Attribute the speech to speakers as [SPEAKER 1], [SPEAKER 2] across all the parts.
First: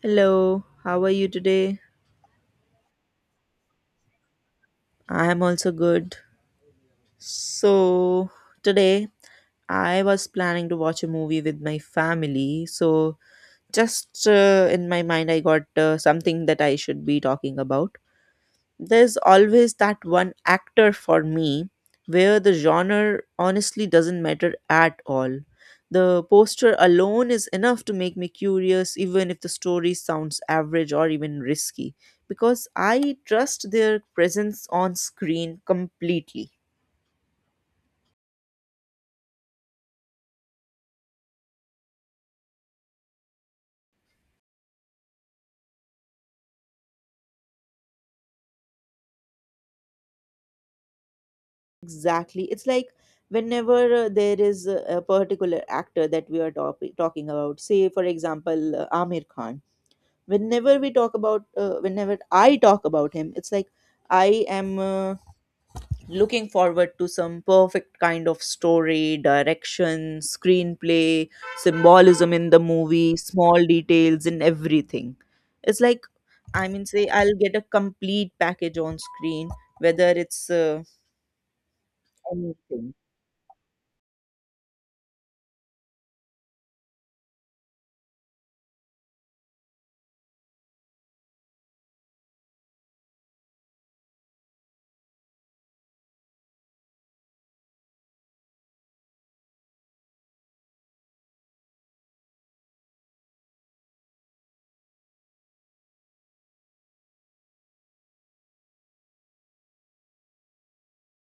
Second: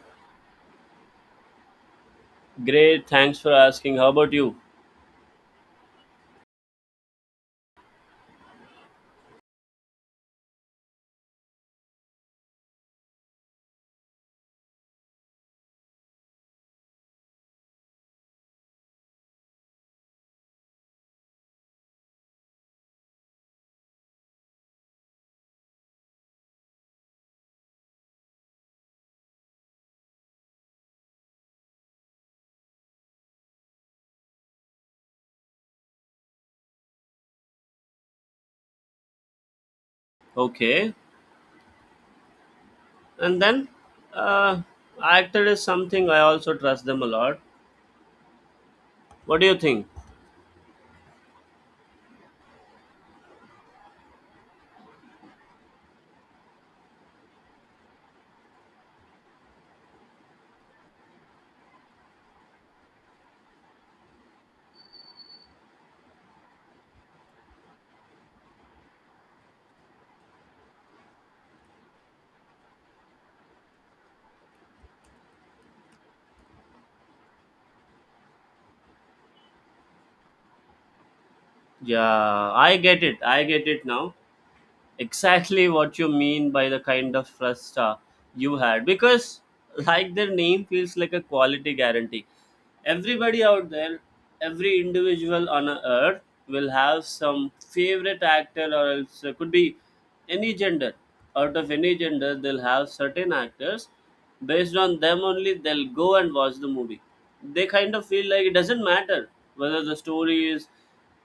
[SPEAKER 1] Hello, how are you today?
[SPEAKER 2] Great, thanks for asking. How about you?
[SPEAKER 1] I am also good. So, today I was planning to watch a movie with my family. So, just in my mind, I got something that I should be talking about. There's always that one actor for me where the genre honestly doesn't matter at all. The poster alone is enough to make me curious, even if the story sounds average or even risky, because I trust their presence on screen completely.
[SPEAKER 2] Okay. And then, uh, actor is something I also trust them a lot. What do you think?
[SPEAKER 1] Exactly. It's like whenever there is a particular actor that we are talking about, say, for example, Amir Khan. Whenever we talk about whenever I talk about him, it's like I am looking forward to some perfect kind of story, direction, screenplay, symbolism in the movie, small details in everything. It's like, I mean, say I'll get a complete package on screen, whether it's
[SPEAKER 2] Yeah, I
[SPEAKER 1] anything.
[SPEAKER 2] get it. I get it now. Exactly what you mean by the kind of frustra you had, because like their name feels like a quality guarantee. Everybody out there, every individual on a earth will have some favorite actor, or else it could be any gender. Out of any gender they'll have certain actors, based on them only they'll go and watch the movie. They kind of feel like it doesn't matter whether the story is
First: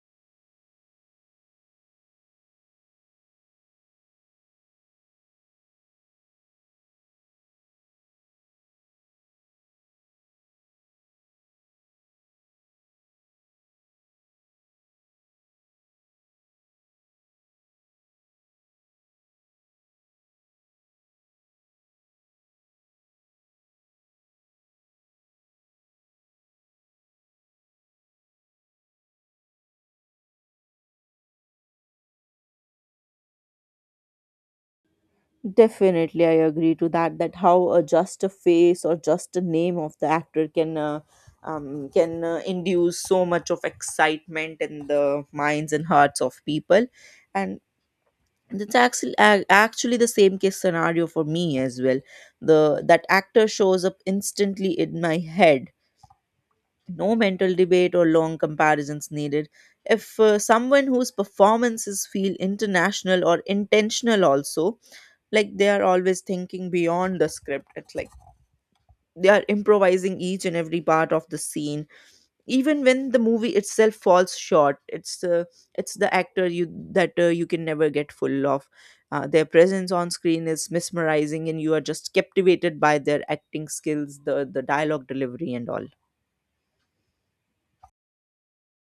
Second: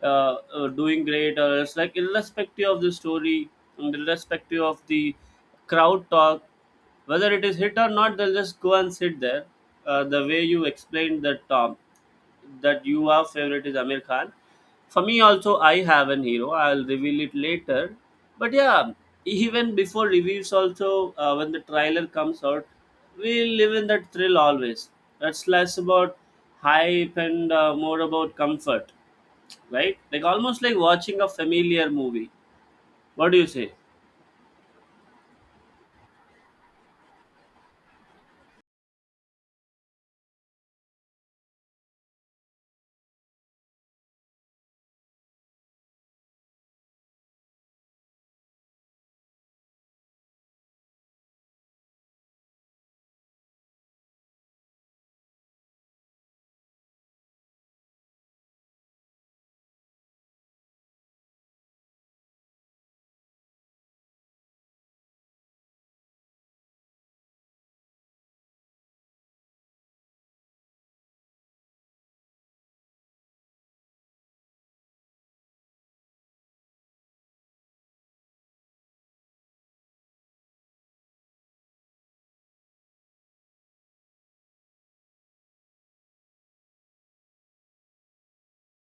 [SPEAKER 2] doing great, or else like irrespective of the story and irrespective of the crowd talk, whether it is hit or not they'll just go and sit there. The way you explained that, that you are favorite is Amir Khan, for me also I have an hero, I'll reveal it later. But yeah, even before reviews also, when the trailer comes out, we live in that thrill always. That's less about hype and more about comfort, right? Like almost like watching a familiar movie. What do you say?
[SPEAKER 1] Definitely, I agree to that. That how just a face or just a name of the actor can induce so much of excitement in the minds and hearts of people, and that's actually the same case scenario for me as well. The that actor shows up instantly in my head. No mental debate or long comparisons needed. If someone whose performances feel international or intentional also, like they are always thinking beyond the script. It's like they are improvising each and every part of the scene. Even when the movie itself falls short, it's the actor you can never get full of. Their presence on screen is mesmerizing, and you are just captivated by their acting skills, the dialogue delivery and all.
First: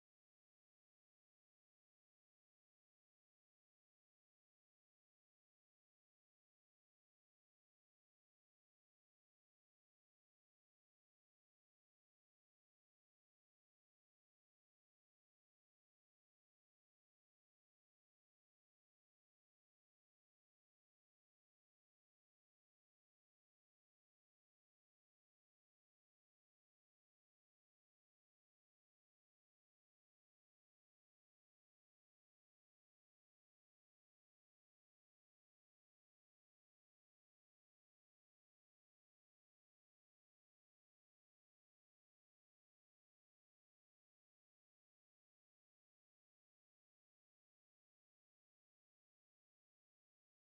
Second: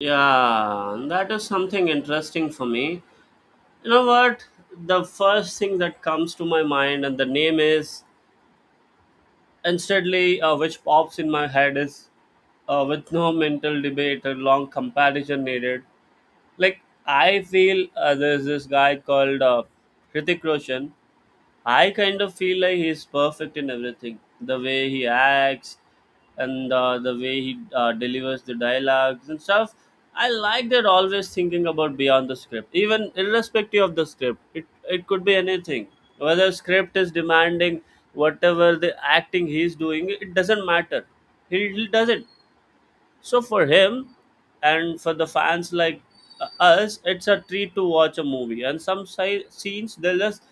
[SPEAKER 2] Yeah, and that is something interesting for me. You know what? The first thing that comes to my mind and the name is instantly, which pops in my head is, with no mental debate or long comparison needed. Like I feel there's this guy called Hrithik Roshan. I kind of feel like he's perfect in everything. The way he acts and the way he delivers the dialogues and stuff. I like that always thinking about beyond the script, even irrespective of the script. It could be anything. Whether script is demanding, whatever the acting he's doing, it doesn't matter. He does it. So for him and for the fans like us, it's a treat to watch a movie, and some scenes they'll just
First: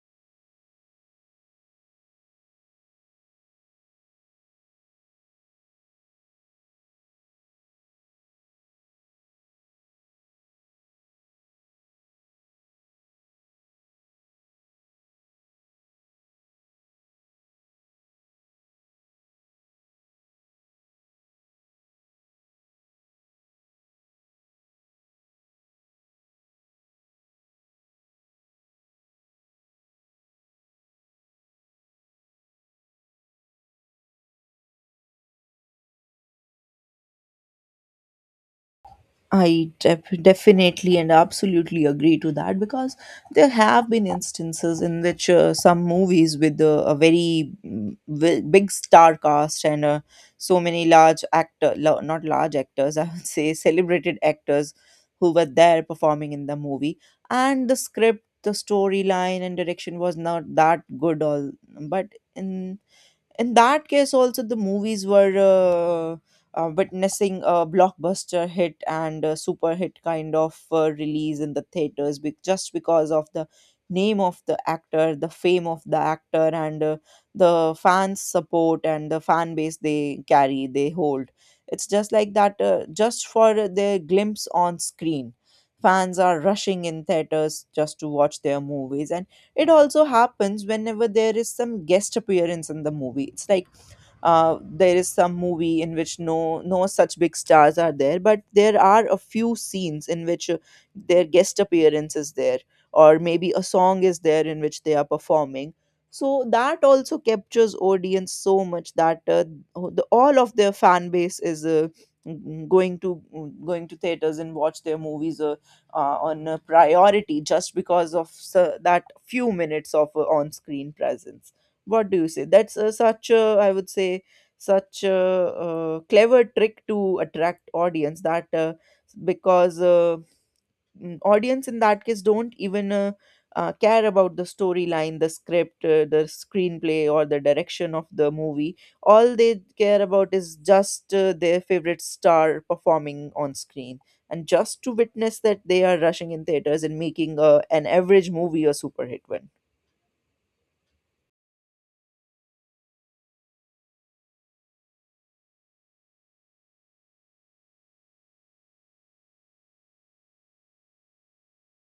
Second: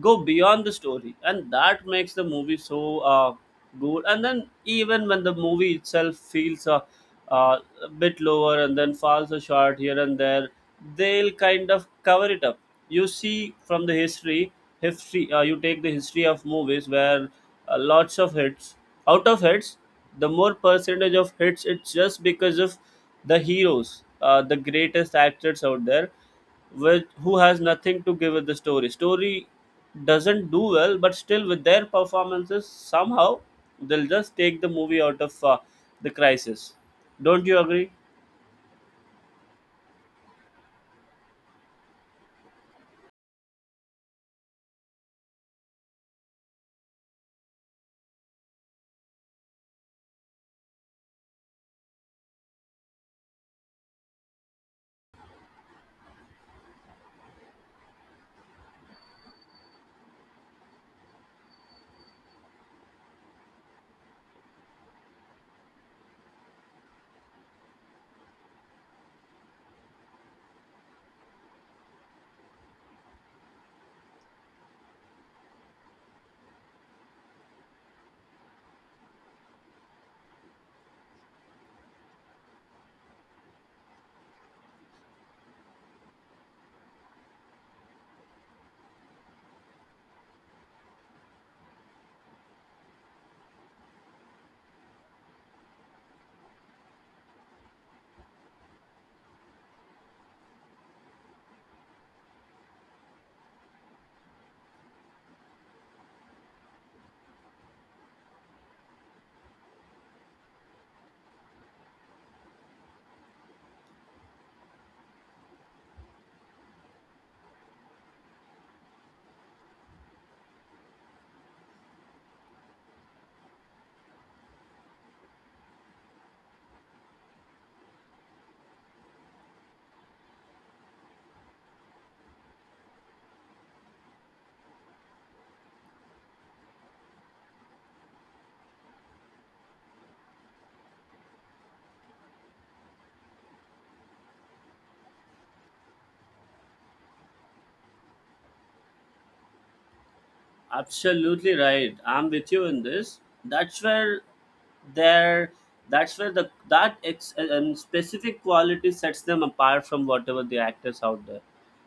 [SPEAKER 2] go beyond the story and that makes the movie so good. And then even when the movie itself feels a bit lower and then falls a short here and there, they'll kind of cover it up. You see, from the history, you take the history of movies where lots of hits, out of hits, the more percentage of hits, it's just because of the heroes. The greatest actors out there, with who has nothing to give with the story, doesn't do well, but still with their performances somehow they'll just take the movie out of the crisis. Don't you agree?
[SPEAKER 1] I definitely and absolutely agree to that, because there have been instances in which some movies with a very big star cast and so many large actor, not large actors, I would say celebrated actors, who were there performing in the movie, and the script, the storyline, and direction was not that good. All, but in in that case also, the movies were witnessing a blockbuster hit and a super hit kind of release in the theaters, just because of the name of the actor, the fame of the actor, and the fans support and the fan base they carry, they hold. It's just like that, just for their glimpse on screen, fans are rushing in theaters just to watch their movies. And it also happens whenever there is some guest appearance in the movie. It's like there is some movie in which no such big stars are there, but there are a few scenes in which their guest appearance is there, or maybe a song is there in which they are performing. So that also captures audience so much that the, all of their fan base is going to going to theaters and watch their movies on a priority, just because of that few minutes of on-screen presence. What do you say? That's such a, I would say, such a, clever trick to attract audience. That because audience in that case don't even care about the storyline, the script, the screenplay, or the direction of the movie. All they care about is just their favorite star performing on screen. And just to witness that, they are rushing in theaters and making an average movie a super hit one.
[SPEAKER 2] Absolutely right. I'm with you in this. That's where their, that's where the specific quality sets them apart from whatever the actors out there,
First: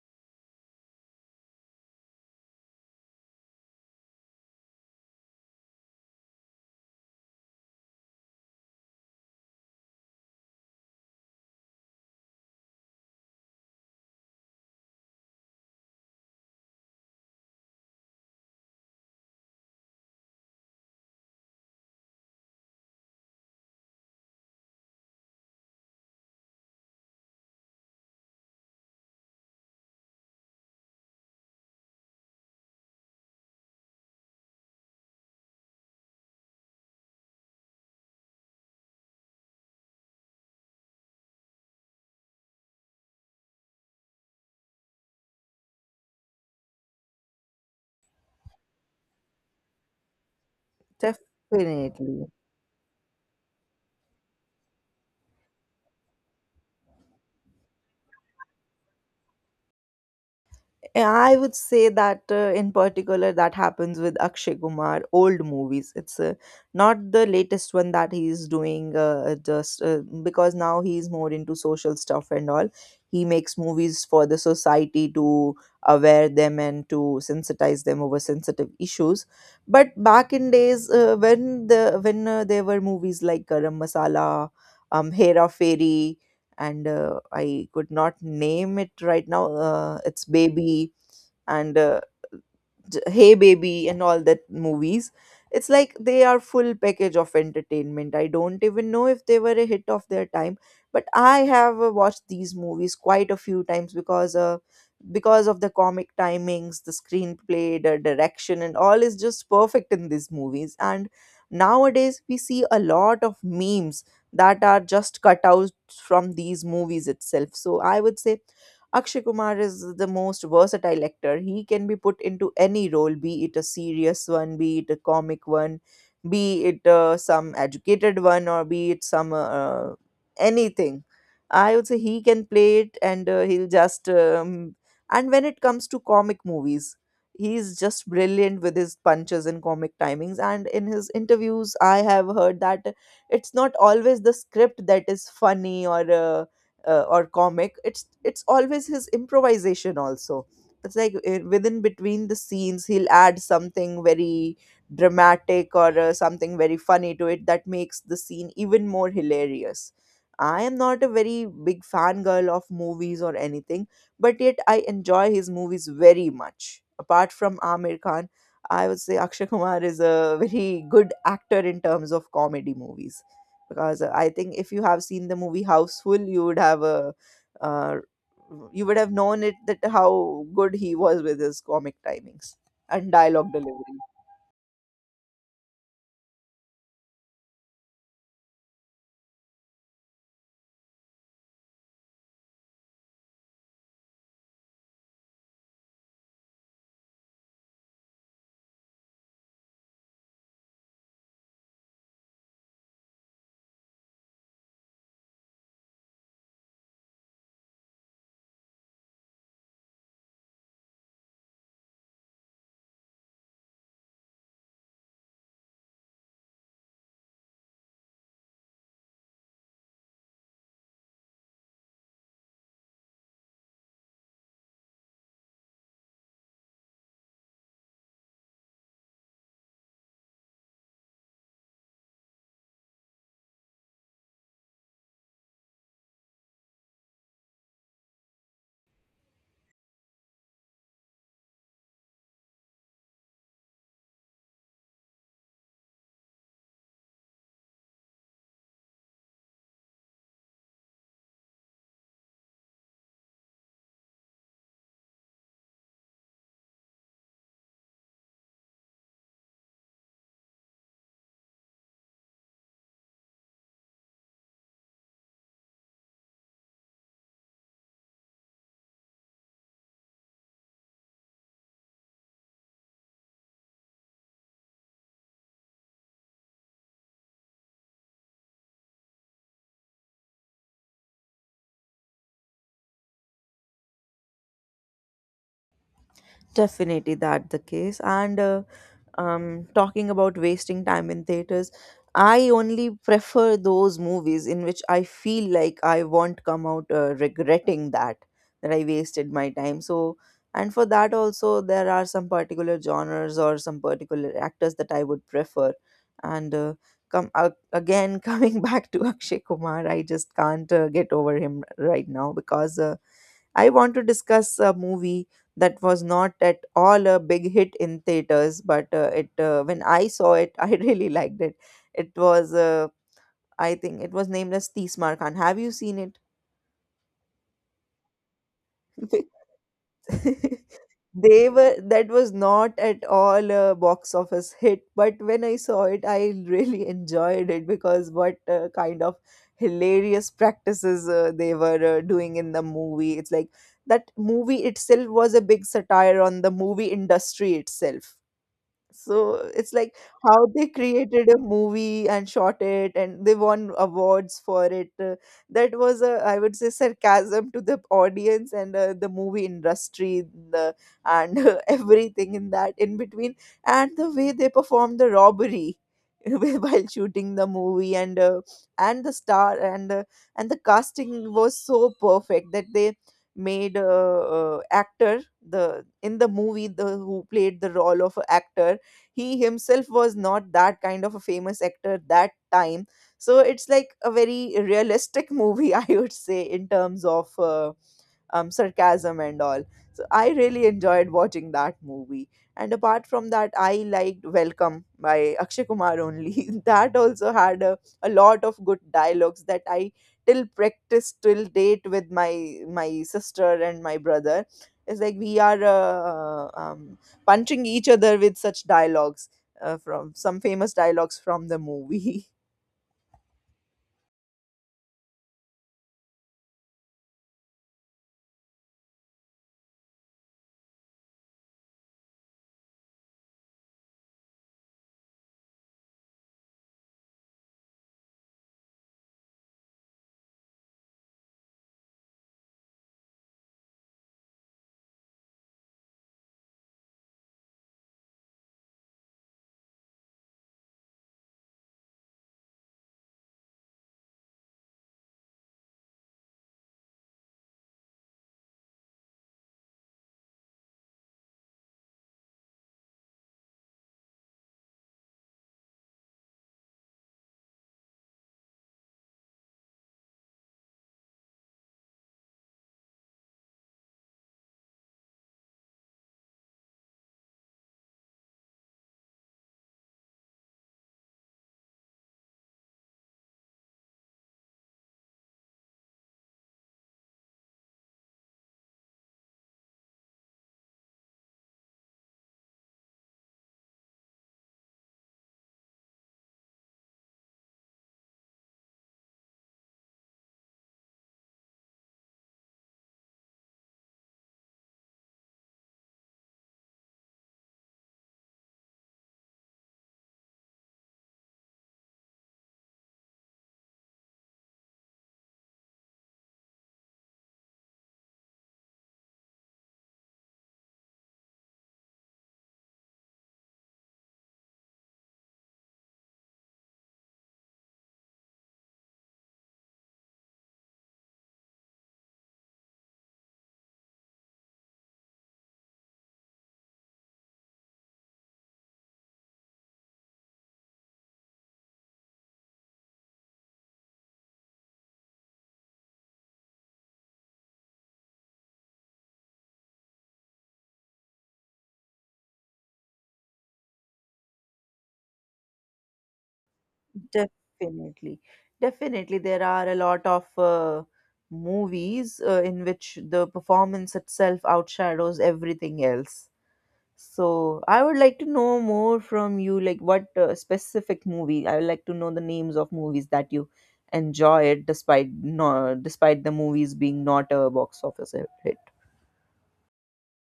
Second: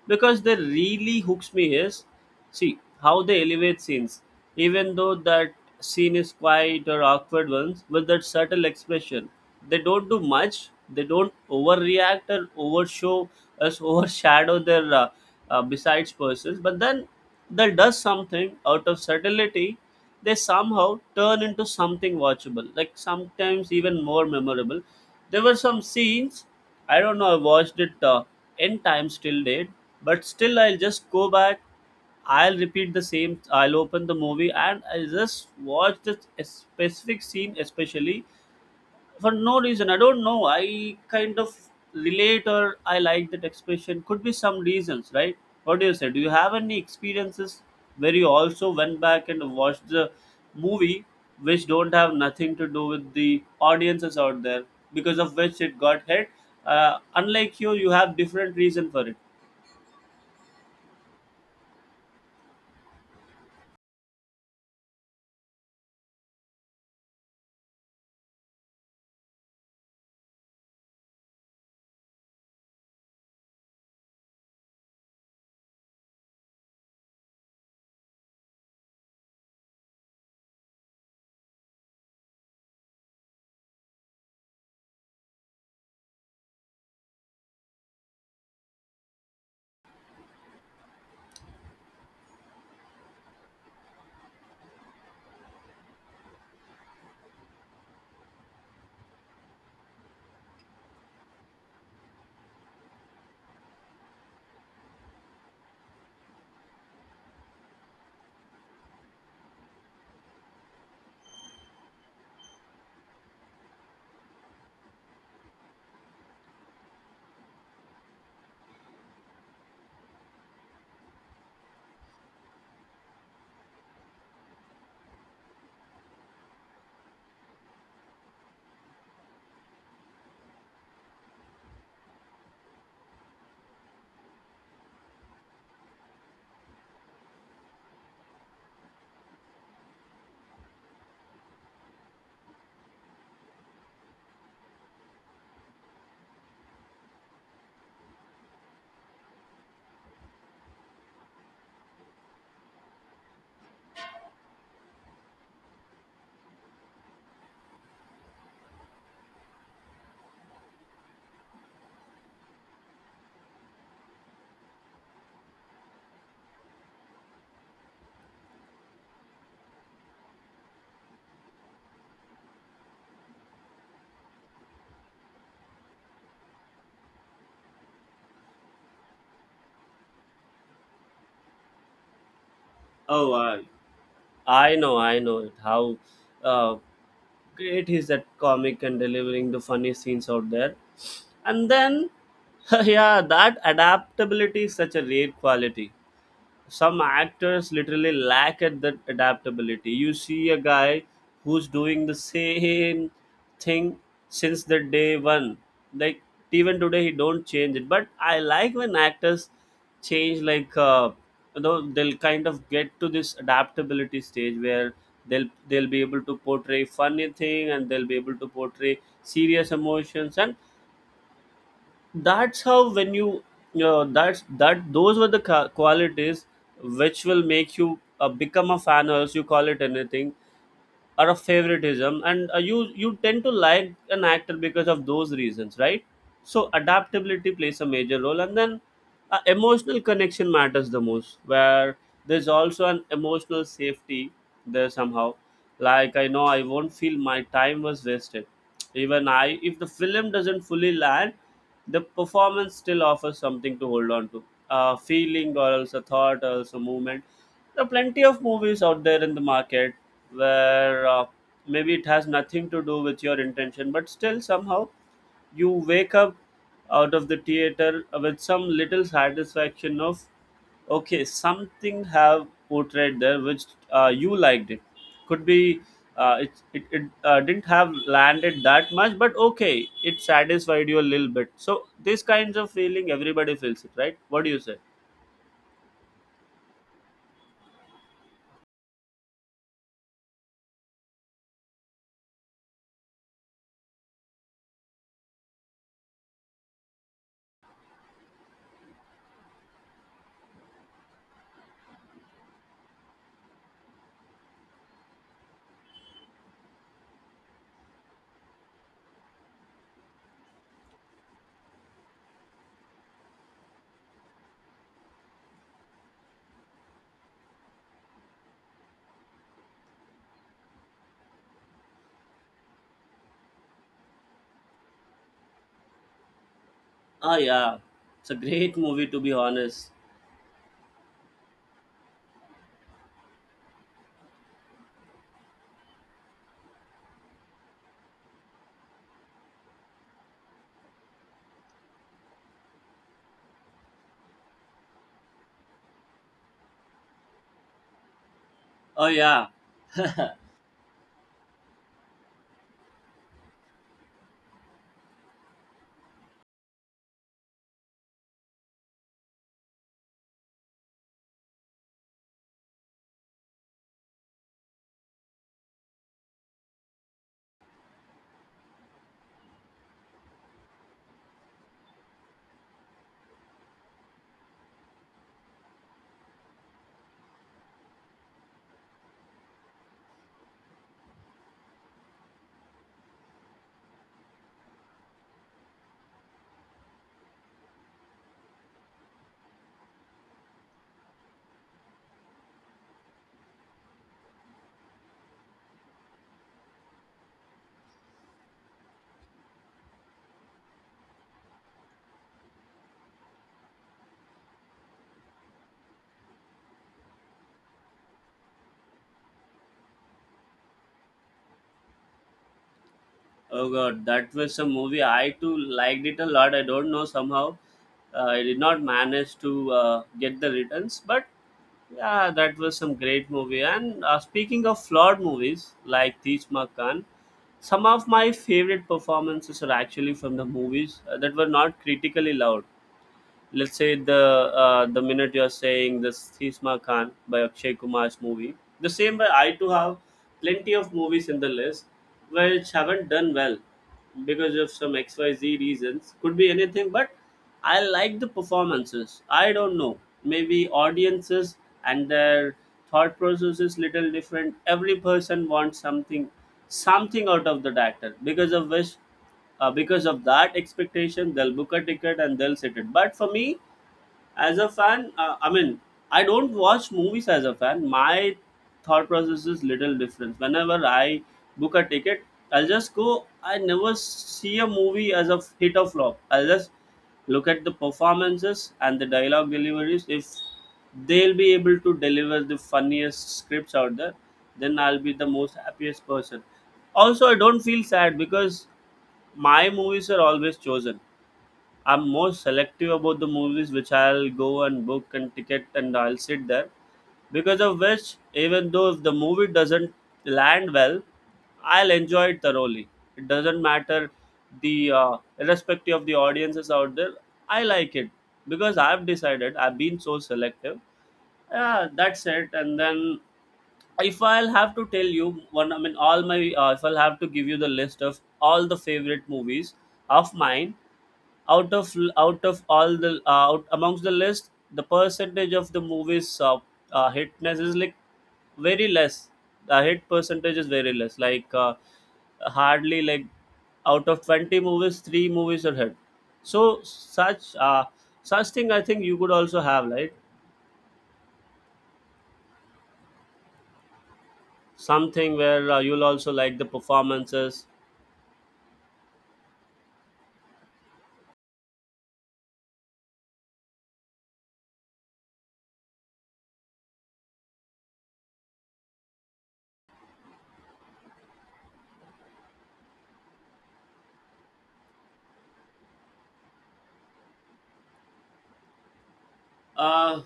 [SPEAKER 2] because they really hooks me is, see how they elevate scenes, even though that scene is quiet or awkward ones. With that subtle expression, they don't do much, they don't overreact or overshow us overshadow their besides persons. But then that does something out of subtlety, they somehow turn into something watchable, like sometimes even more memorable. There were some scenes, I don't know, I watched it n times till date, but still I'll just go back, I'll repeat the same, I'll open the movie and I'll just watch the specific scene especially, for no reason, I don't know. I kind of relate, or I like that expression, could be some reasons, right? What do you say? Do you have any experiences where you also went back and watched the movie, which don't have
[SPEAKER 1] Definitely.
[SPEAKER 2] nothing to do with the audiences out there because of which it got hit, unlike you have different reason for it.
[SPEAKER 1] Yeah, I would say that in particular, that happens with Akshay Kumar old movies. It's not the latest one that he's doing, just because now he's more into social stuff and all. He makes movies for the society to aware them and to sensitize them over sensitive issues. But back in days, when there were movies like Garam Masala, Hera Fairy, and I could not name it right now. It's Baby, and Hey Baby and all that movies. It's like they are full package of entertainment. I don't even know if they were a hit of their time, but I have watched these movies quite a few times, because of the comic timings, the screenplay, the direction, and all is just perfect in these movies. And nowadays we see a lot of memes that are just cut out from these movies itself. So I would say Akshay Kumar is the most versatile actor. He can be put into any role, be it a serious one, be it a comic one, be it some educated one, or be it some anything. I would say he can play it, and he'll just. And when it comes to comic movies, he's just brilliant with his punches and comic timings. And in his interviews, I have heard that it's not always the script that is funny or. Or comic, it's always his improvisation also. It's like within between the scenes, he'll add something very dramatic or something very funny to it that makes the scene even more hilarious. I am not a very big fangirl of movies or anything, but yet I enjoy his movies very much. Apart from Amir Khan, I would say Akshay Kumar is a very good actor in terms of comedy movies, because I think if you have seen the movie Houseful, you would have a uh, you would have known it, that how good he was with his comic timings and
[SPEAKER 2] Oh,
[SPEAKER 1] dialogue
[SPEAKER 2] I
[SPEAKER 1] delivery.
[SPEAKER 2] I know, I know it. How uh, great he's that comic and delivering the funny scenes out there. And then yeah, that adaptability is such a rare quality. Some actors literally lack at that adaptability. You see a guy who's doing the same thing since the day one. Like even today he don't change it. But I like when actors change. Like you know, they'll kind of get to this adaptability stage where they'll be able to portray funny thing, and they'll be able to portray serious emotions. And that's how, when you, that those were the qualities which will make you become a fan, or else you call it anything, or a favoritism. And you tend to like an actor because of those reasons, right? So adaptability plays a major role. And then emotional connection matters the most, where there's also an emotional safety there somehow. Like I know I won't feel my time was wasted, even I if the film doesn't fully land, the performance still offers something to hold on to, a feeling, or else a thought, or else a movement. There are plenty of movies out there in the market where maybe it has nothing to do with your intention, but still somehow you wake up out of the theater with some little satisfaction of, okay, something have portrayed there which you liked it. Could be, it didn't have landed that much, but okay, it satisfied you a little bit. So this kinds of feeling everybody feels it, right? What do you say?
[SPEAKER 1] Definitely that the case. And talking about wasting time in theaters, I only prefer those movies in which I feel like I won't come out regretting that I wasted my time. So, and for that also, there are some particular genres or some particular actors that I would prefer. And come again, coming back to Akshay Kumar, I just can't get over him right now because. I want to discuss a movie that was not at all a big hit in theaters, but it when I saw it, I really liked it. It was, I think, it was named as Tismar Khan. Have you seen
[SPEAKER 2] Oh yeah, it's a great movie to
[SPEAKER 1] it?
[SPEAKER 2] be honest.
[SPEAKER 1] They were, that was not at all a box office hit, but when I saw it, I really enjoyed it, because what kind of hilarious practices they were doing in the movie. It's like that movie itself was a big satire on the movie industry itself.
[SPEAKER 2] Oh
[SPEAKER 1] So
[SPEAKER 2] yeah.
[SPEAKER 1] it's like how they created a movie and shot it, and they won awards for it. That was a, I would say, sarcasm to the audience and the movie industry, the and everything in that in between, and the way they performed the robbery while shooting the movie, and the star, and the casting was so perfect that they made a, actor, the in the movie, the who played the role of a actor, he himself was not that kind of a famous actor that time. So it's like a very realistic movie, I would say, in terms of sarcasm and all. So I really enjoyed watching that movie. And apart from that, I liked Welcome by Akshay Kumar only. That also had a lot of good dialogues that I till practice till date with my sister and my brother. It's like we are punching each other with such dialogues from some famous dialogues from the movie.
[SPEAKER 2] Oh god, that was a movie. I too liked it a lot. I don't know somehow. I did not manage to get the returns, but yeah, that was some great movie. And speaking of flawed movies like Teach Makan, some of my favorite performances are actually from the movies that were not critically loved. Let's say the, the minute you're saying this Thisma Khan by Akshay Kumar's movie, the same way I too have plenty of movies in the list which haven't done well because of some XYZ reasons. Could be anything, but I like the performances. I don't know. Maybe audiences and their thought process is little different. Every person wants something out of that actor, because of which, because of that expectation they'll book a ticket and they'll sit it. But for me as a fan, I mean, I don't watch movies as a fan. My thought process is little different. Whenever I book a ticket, I'll just go. I never see a movie as a hit or flop. I'll just look at the performances and the dialogue deliveries. If they'll be able to deliver the funniest scripts out there, then I'll be the most happiest person. Also, I don't feel sad because my movies are always chosen. I'm more selective about the movies which I'll go and book and ticket and I'll sit there. Because of which, even though if the movie doesn't land well, I'll enjoy it thoroughly. It doesn't matter, the irrespective of the audiences out there, I like it because I've decided, I've been so selective. Yeah, that's it. And then, if I'll have to tell you one, I mean all my, if I'll have to give you the list of all the favorite movies of mine, out of all the, out amongst the list, the percentage of the movies, hitness is like very less. The hit percentage is very less, like hardly, like out of 20 movies three movies are hit. So such, such thing I think you could also have, right? Something where you'll also like the performances.
[SPEAKER 1] Definitely. Definitely, there are a lot of movies in which the performance itself outshadows everything else. So, I would like to know more from you, like what specific movie? I would like to know the names of movies that you enjoy it despite no, despite the movies being not a box office hit.
[SPEAKER 2] Uh,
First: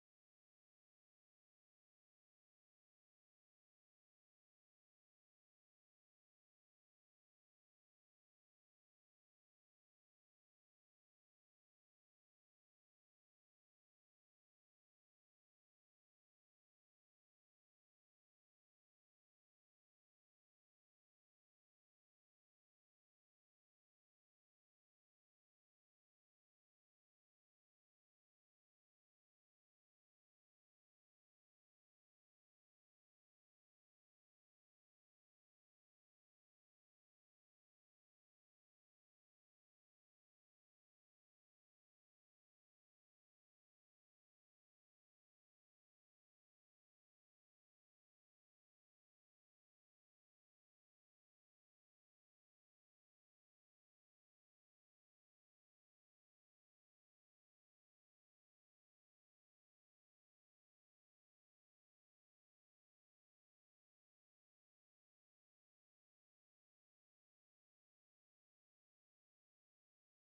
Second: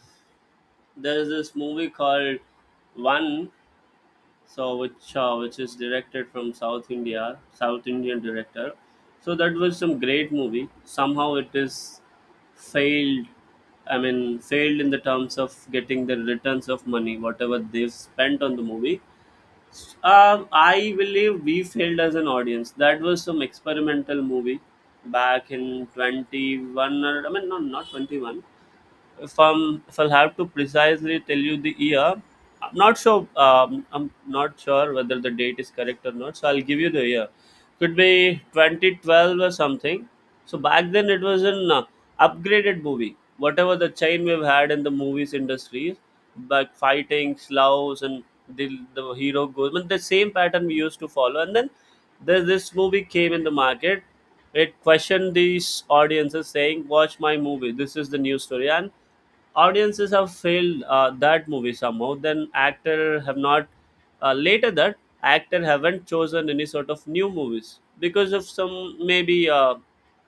[SPEAKER 2] there is this movie called One, so which, which is directed from South India, South Indian director. So that was some great movie. Somehow it is failed. I mean, failed in the terms of getting the returns of money, whatever they've spent on the movie. I believe we failed as an audience. That was some experimental movie back in 21, or I mean no, not 21. If I'm if I'll have to precisely tell you the year, I'm not sure. I'm not sure whether the date is correct or not. So I'll give you the year. Could be 2012 or something. So back then it was an upgraded movie. Whatever the chain we've had in the movies industry, like fighting, slows, and the hero goes. But the same pattern we used to follow, and then there's this movie came in the market. It questioned these audiences, saying, "Watch my movie. This is the new story." And audiences have failed that movie somehow then actor have not later that actor haven't chosen any sort of new movies because of some maybe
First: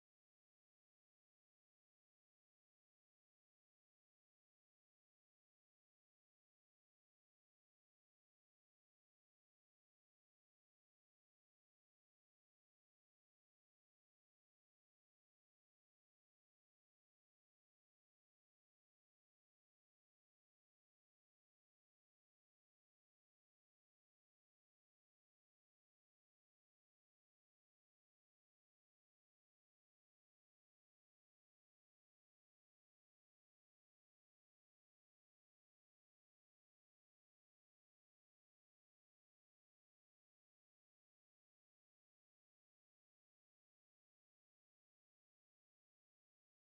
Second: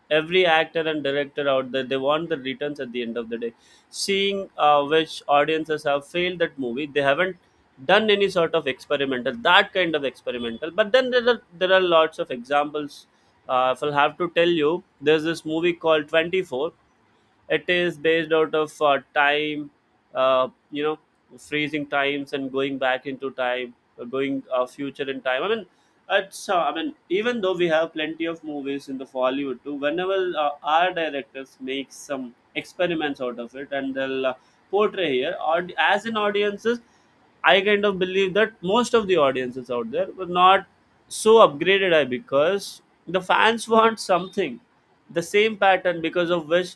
[SPEAKER 2] every actor and director out there they want the returns at the end of the day seeing which audiences have failed that movie they haven't done any sort of experimental that kind of experimental but then there are lots of examples if I'll have to tell you there's this movie called 24. It is based out of time, uh, you know, freezing times and going back into time, going future in time. Even though we have plenty of movies in the Hollywood too, whenever our directors make some experiments out of it and they'll portray here, as in audiences, I kind of believe that most of the audiences out there were not so upgraded I because the fans want something, the same pattern because of which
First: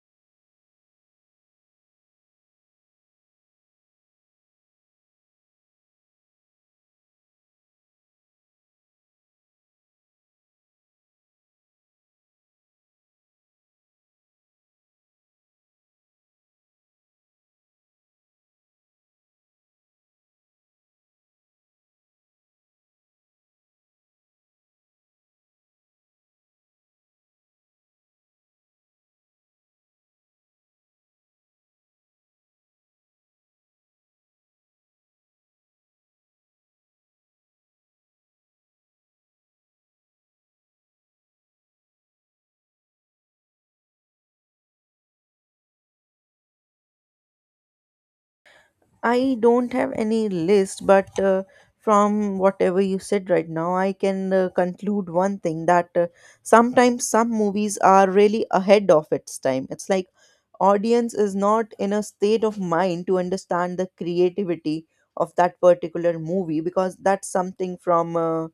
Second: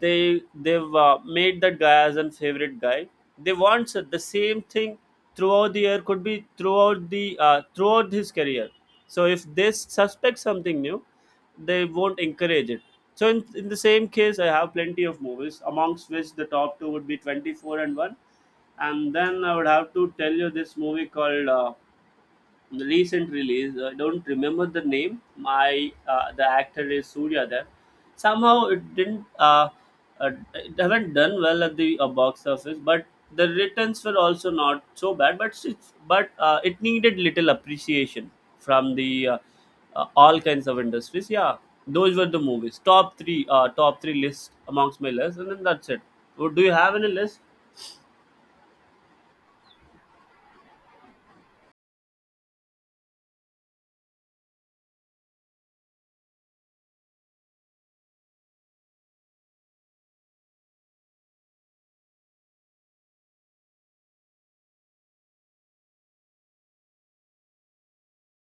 [SPEAKER 2] they've made that guy as a favorite guy they want the same thing throughout the year could be throughout the throughout his career. So if they suspect something new they won't encourage it. So in the same case I have plenty of movies amongst which the top two would be 24 and 1. And then I would have to tell you this movie called the recent release. I don't remember the name. My the actor is Surya there. Somehow it didn't. It haven't done well at the box office, but the returns were also not so bad. But it needed little appreciation from the all kinds of industries. Yeah, those were the movies. Top three list amongst my list, and then that's it. Do you have any list?
[SPEAKER 1] I don't have any list, but from whatever you said right now, I can conclude one thing that sometimes some movies are really ahead of its time. It's like audience is not in a state of mind to understand the creativity of that particular movie, because that's something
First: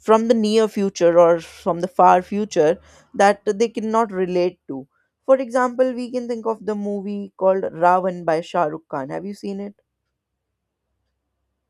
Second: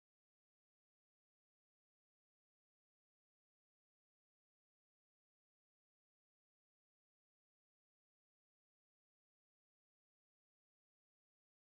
[SPEAKER 1] from the near future or from the far future that they cannot relate to. For example, we can think of the movie called Ravan by Shah Rukh Khan. Have you seen it?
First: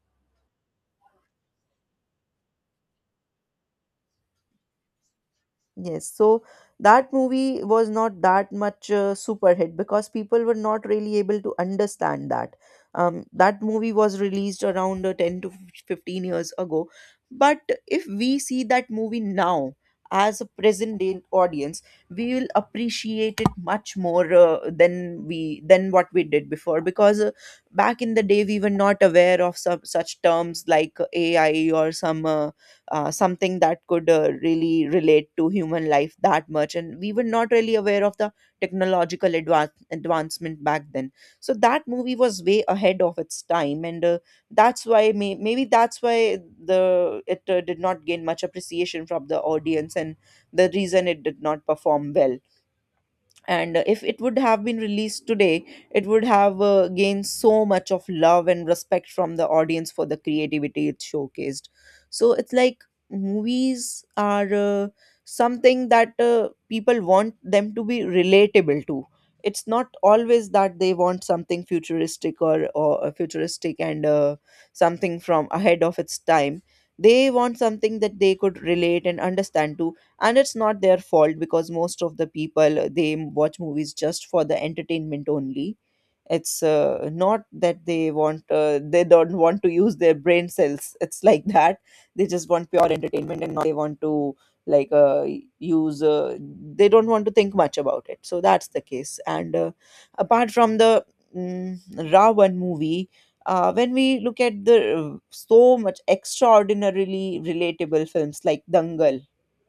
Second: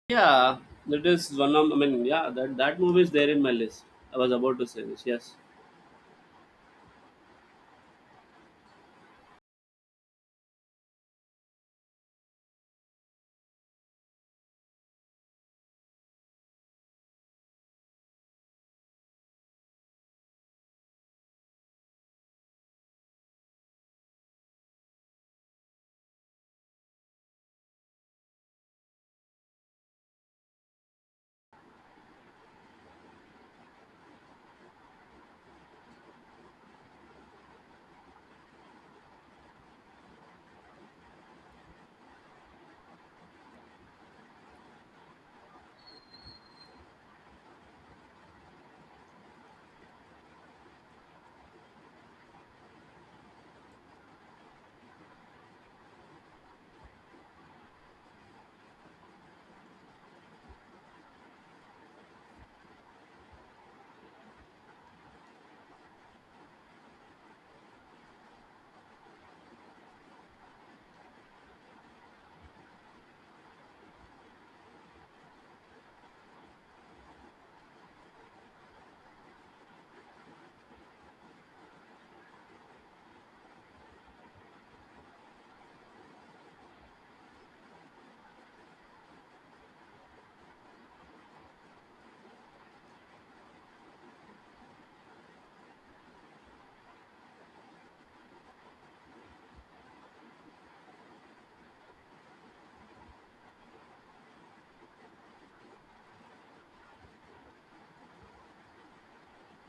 [SPEAKER 2] Yeah, that is one of. I mean, yeah, that movie is there in my list. I was about to say this. Yes,
[SPEAKER 1] Yes, so that movie was not that much super hit, because people were not really able to understand that. That movie was released around 10 to 15 years ago. But if we see that movie now as a present day audience, we will appreciate it much more than we than what we did before because back in the day we were not aware of some such terms like AI or some something that could really relate to human life that much, and we were not really aware of the technological advancement back then. So that movie was way ahead of its time, and maybe that's why the it did not gain much appreciation from the audience and the reason it did not perform well. And if it would have been released today, it would have gained so much of love and respect from the audience for the creativity it showcased. So it's like movies are something that people want them to be relatable to. It's not always that they want something futuristic or futuristic and something from ahead of its time. They want something that they could relate and understand to. And it's not their fault because most of the people, they watch movies just for the entertainment only. It's not that they want they don't want to use their brain cells, it's like that. They just want pure entertainment and not they want to like use they don't want to think much about it, so that's the case. And apart from the mm, Ravan movie, when we look at the so much extraordinarily relatable films like Dangal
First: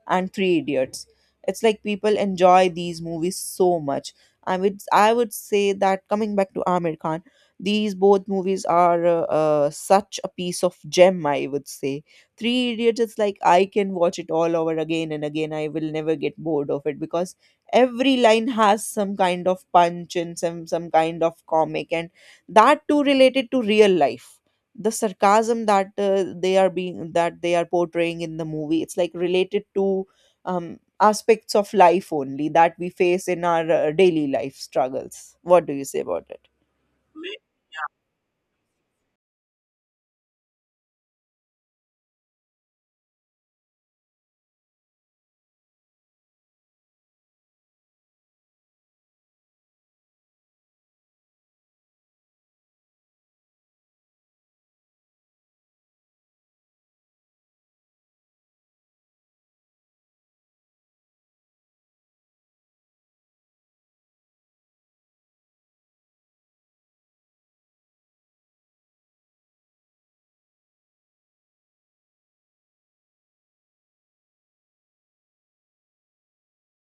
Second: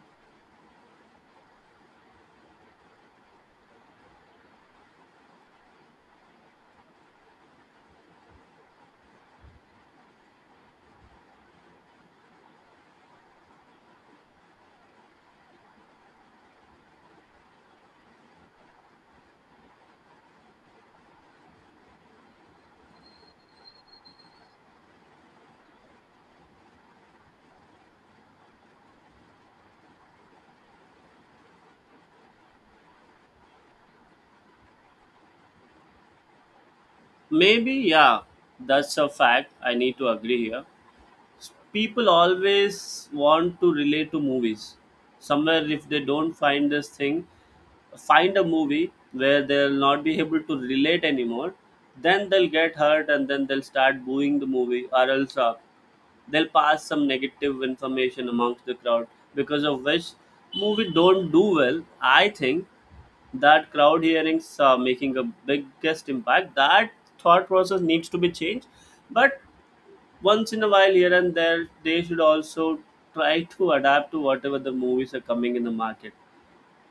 [SPEAKER 1] and Three Idiots. It's like people enjoy these movies so much. I would say that, coming back to Amir Khan, these both movies are such a piece of gem. I would say Three Idiots is like I can watch it all over again and again. I will never get bored of it because every line has some kind of punch and some kind of comic, and that too related to real life. The sarcasm that they are being that they are portraying in the movie, it's like related to aspects of life only that we face in our daily life struggles. What do you say about it?
[SPEAKER 2] maybe. Yeah, that's a fact. I need to agree here. People always want to relate to movies somewhere if they don't find this thing find a movie where they'll not be able to relate anymore then they'll get hurt and then they'll start booing the movie or else they'll pass some negative information amongst the crowd because of which movie don't do well. I think that crowd hearings are making a biggest impact. That thought process needs to be changed. But once in a while here and there they should also try to adapt to whatever the movies are coming in the market.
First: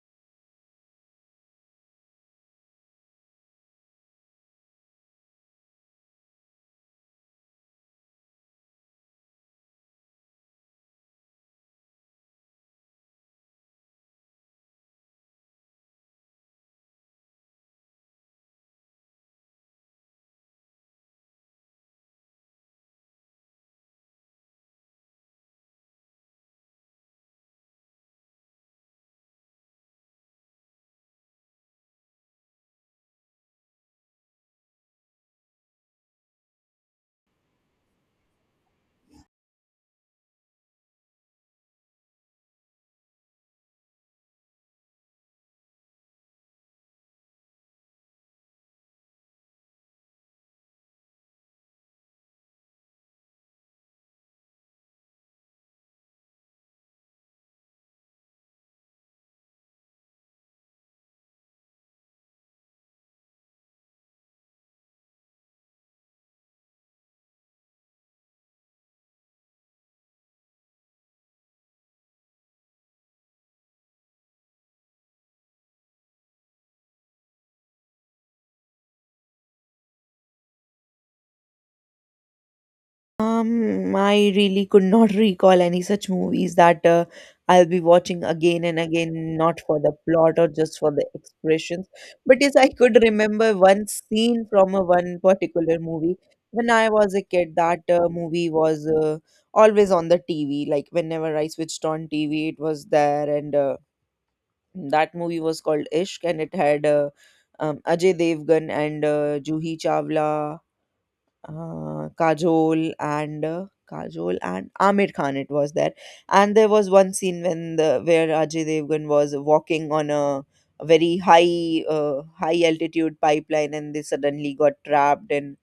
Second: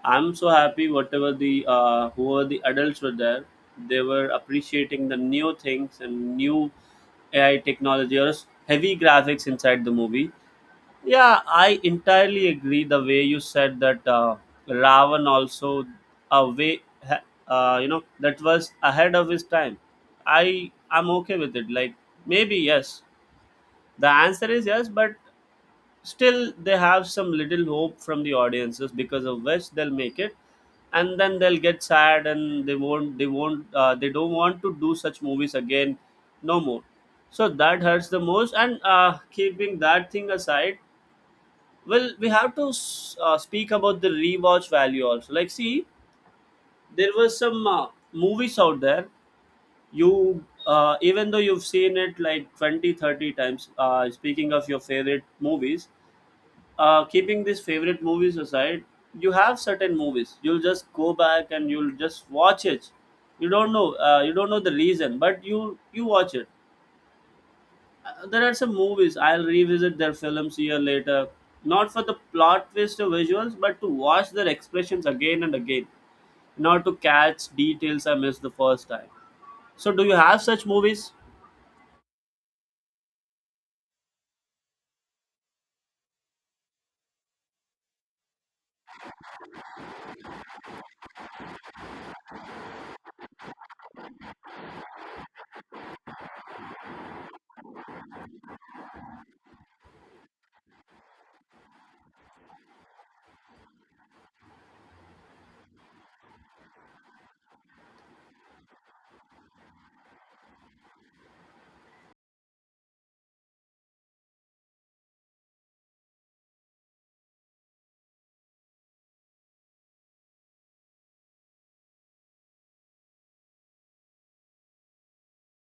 [SPEAKER 2] I'm so happy whatever the whoever the adults were there they were appreciating the new things and new AI technology or heavy graphics inside the movie. Yeah, I entirely agree the way you said that ravan also a way that was ahead of his time. I'm okay with it like maybe yes the answer is yes, but still they have some little hope from the audiences because of which they'll make it, and then they'll get sad and they won't they don't want to do such movies again, no more. So that hurts the most. And keeping that thing aside, well, we have to speak about the rewatch value also. Like, see, there was some movies out there you even though you've seen it like 20, 30 times speaking of your favorite movies keeping these favorite movies aside, you have certain movies. You'll just go back and you'll just watch it. You don't know. You don't know the reason, but you watch it. There are some movies I'll revisit their films year later, not for the plot twist or visuals, but to watch their expressions again and again, in order to catch details I missed the first time. So, do you have such movies?
[SPEAKER 1] I really could not recall any such movies that I'll be watching again and again, not for the plot or just for the expressions. But yes, I could remember one scene from a one particular movie. When I was a kid, that movie was always on the TV. Like whenever I switched on TV, it was there, and that movie was called Ishq, and it had Ajay Devgan and Juhi Chawla Kajol and Kajol and Amir Khan, it was there. And there was one scene when the where Ajay Devgan was walking on a very high high altitude pipeline and they suddenly got trapped. and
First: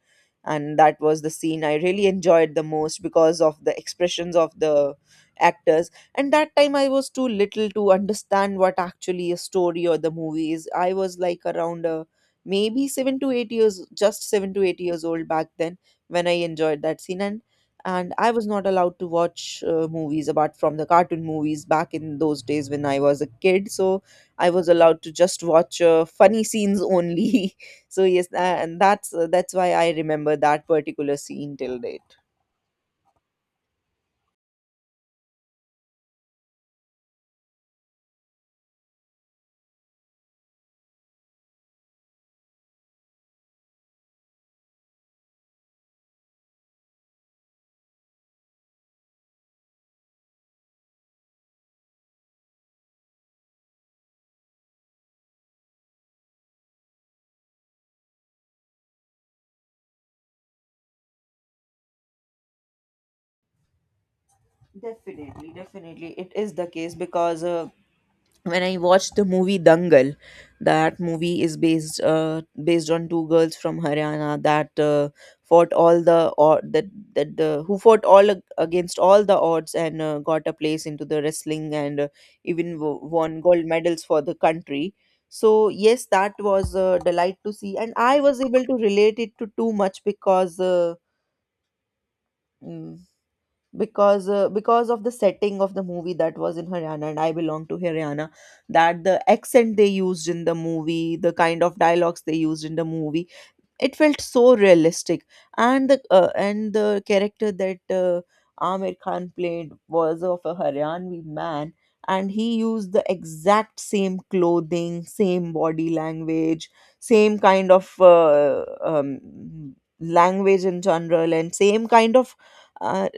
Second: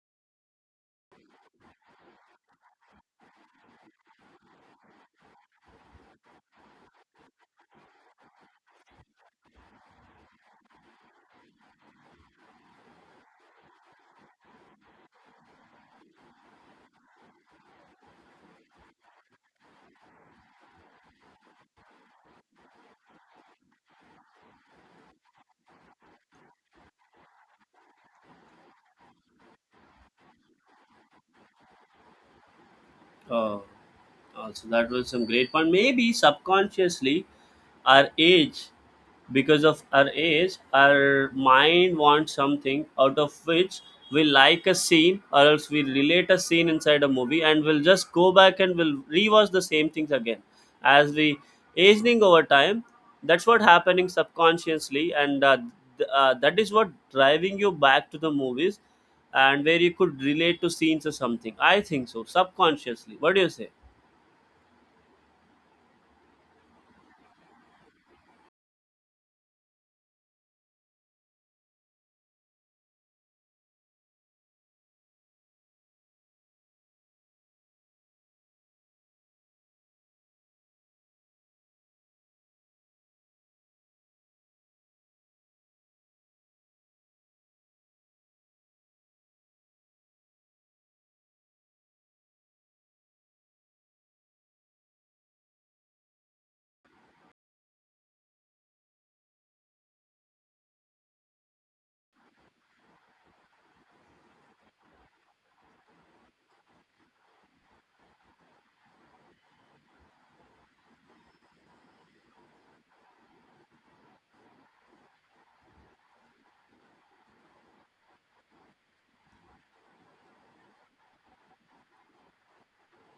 [SPEAKER 1] and that was the scene I really enjoyed the most because of the expressions of the actors. And that time I was too little to understand what actually a story or the movie is. I was like around maybe 7 to 8 years, just 7 to 8 years old back then when I enjoyed that scene. And I was not allowed to watch movies apart from the cartoon movies back in those days when I was a kid, so I was allowed to just watch funny scenes only so yes, tha- and that's why I remember that particular scene till date.
[SPEAKER 2] Oh, also that was some great point. Maybe subconsciously, our age, because of our age, our mind wants something out of which we like a scene, or else we relate a scene inside a movie, and we'll just go back and we'll rewatch the same things again. As we aging over time, that's what happening subconsciously and that is what driving you back to the movies and where you could relate to scenes or something I think so subconsciously. What do you say?
[SPEAKER 1] Definitely, definitely. It is the case because when I watched the movie Dangal, that movie is based on two girls from Haryana that fought all the or that that the who fought against all the odds and got a place into the wrestling and won gold medals for the country. So yes, that was a delight to see, and I was able to relate it to too much because. Mm, because of the setting of the movie that was in Haryana and I belong to Haryana, that the accent they used in the movie, the kind of dialogues they used in the movie, it felt so realistic. And the character that Amir Khan played was of a Haryanvi man, and he used the exact same clothing, same body language, same kind of language in general, and same kind of uh,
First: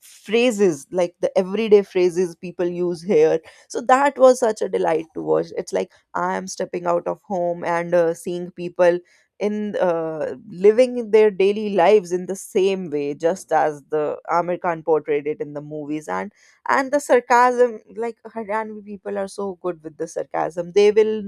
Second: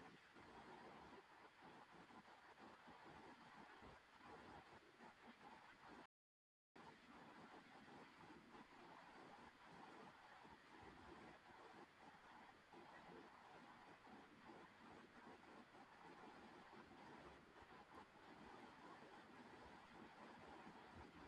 [SPEAKER 1] phrases like the everyday phrases people use here. So that was such a delight to watch. It's like I am stepping out of home and seeing people in living their daily lives in the same way just as the Amir Khan portrayed it in the movies. And the sarcasm, like Haryana people are so good with the sarcasm. They will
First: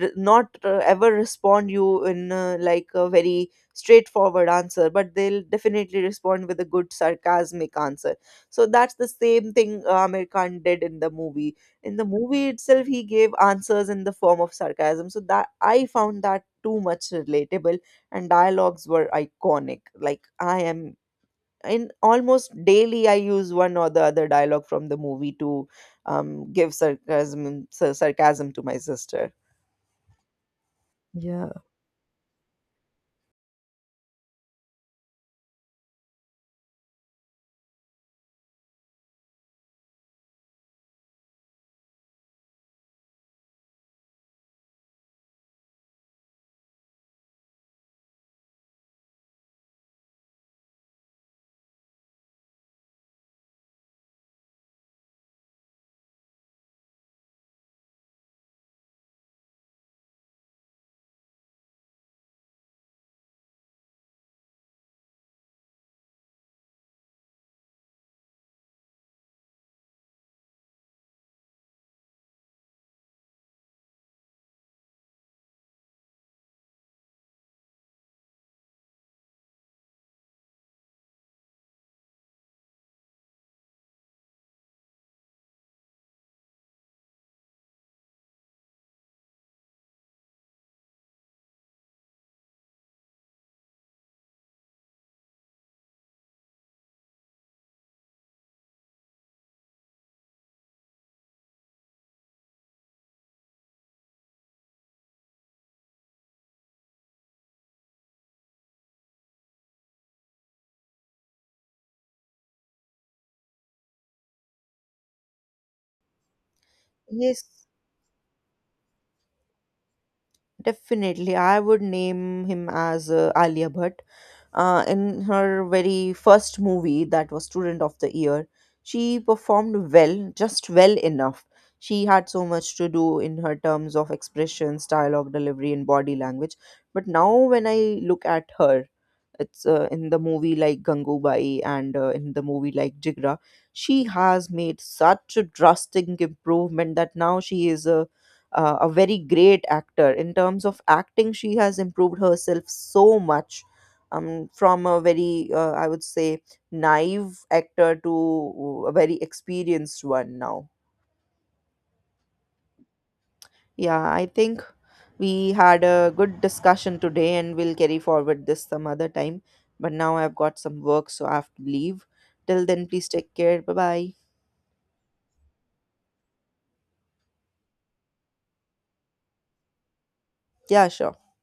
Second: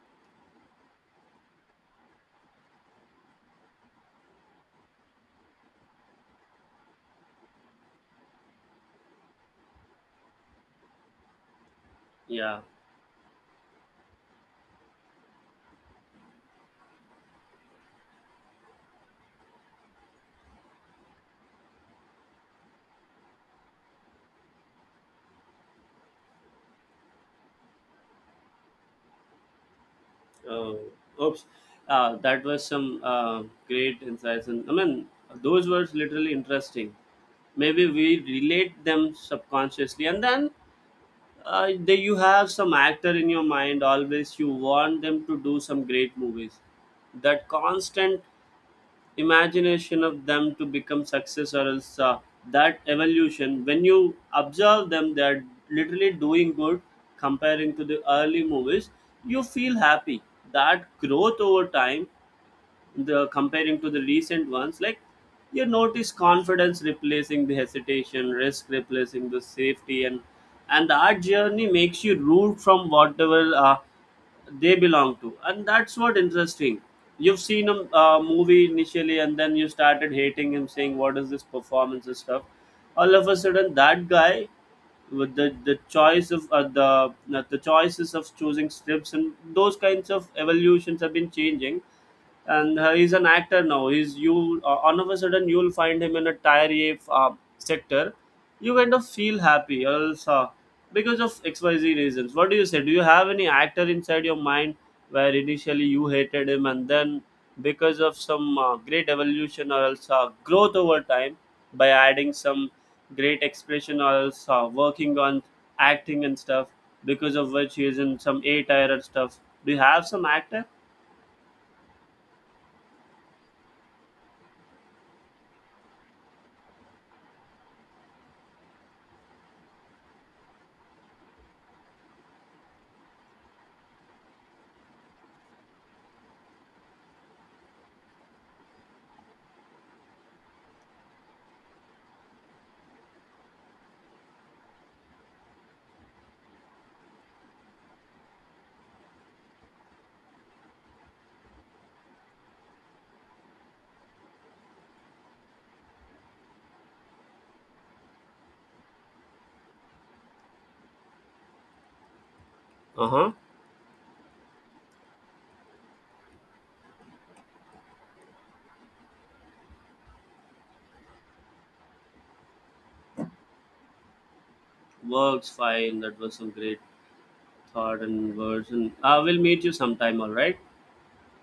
[SPEAKER 1] not ever respond you in like a very straightforward answer, but they'll definitely respond with a good sarcasmic answer. So that's the same thing Amir Khan did in the movie. In the movie
[SPEAKER 2] Yeah.
[SPEAKER 1] itself, he gave answers in the form of sarcasm, so that I found that too much relatable. And dialogues were iconic. Like I am in almost daily I use one or the other dialogue from the movie to sarcasm to my sister.
[SPEAKER 2] uh, Oops.
[SPEAKER 1] Yeah.
[SPEAKER 2] That was some great insights and I mean those were literally interesting. Maybe we relate them subconsciously and then you have some actor in your mind always you want them to do some great movies. That constant imagination of them to become success or else that evolution when you observe them they are literally doing good comparing to the early movies you feel happy. That growth over time, the comparing to the recent ones, like you notice confidence replacing the hesitation, risk replacing the safety, and that journey makes you root from whatever they belong to, and that's what interesting. You've seen a movie initially and then you started hating him saying what is this performance and stuff. All of a sudden that guy with the choice of the choices of choosing scripts and those kinds of evolutions have been changing. And he's an actor now. He's you All of a sudden you'll find him in a tier a sector. You kind of feel happy else because of xyz reasons. What do you say? Do you have any actor inside your mind where initially you hated him and then because of some great evolution or else growth over time by adding some great expression or else working on acting and stuff because
[SPEAKER 1] Yes.
[SPEAKER 2] of which he is in some a tier and stuff? Do you have some actor?
[SPEAKER 1] Definitely, I would name him as Alia Bhatt. In her very first movie, that was Student of the Year, she performed well, just well enough. She had so much to do in her terms of expressions, dialogue delivery, and body language. But now, when I look at her, it's in the movie like Gangubai and in the movie like Jigra, she has made such a drastic improvement that now she is a very great actor. In terms of acting, she has improved herself so much. From a very, I would say, naive actor to a very experienced one now.
[SPEAKER 2] Uh-huh.
[SPEAKER 1] Yeah, I think we had a good discussion today and we'll carry forward this some other time. But now I've got some work, so I have to leave. Till then, please take care. Bye bye.
[SPEAKER 2] Works fine. That was some great thought and words. And I will meet you sometime. All right.
[SPEAKER 1] Yeah, sure.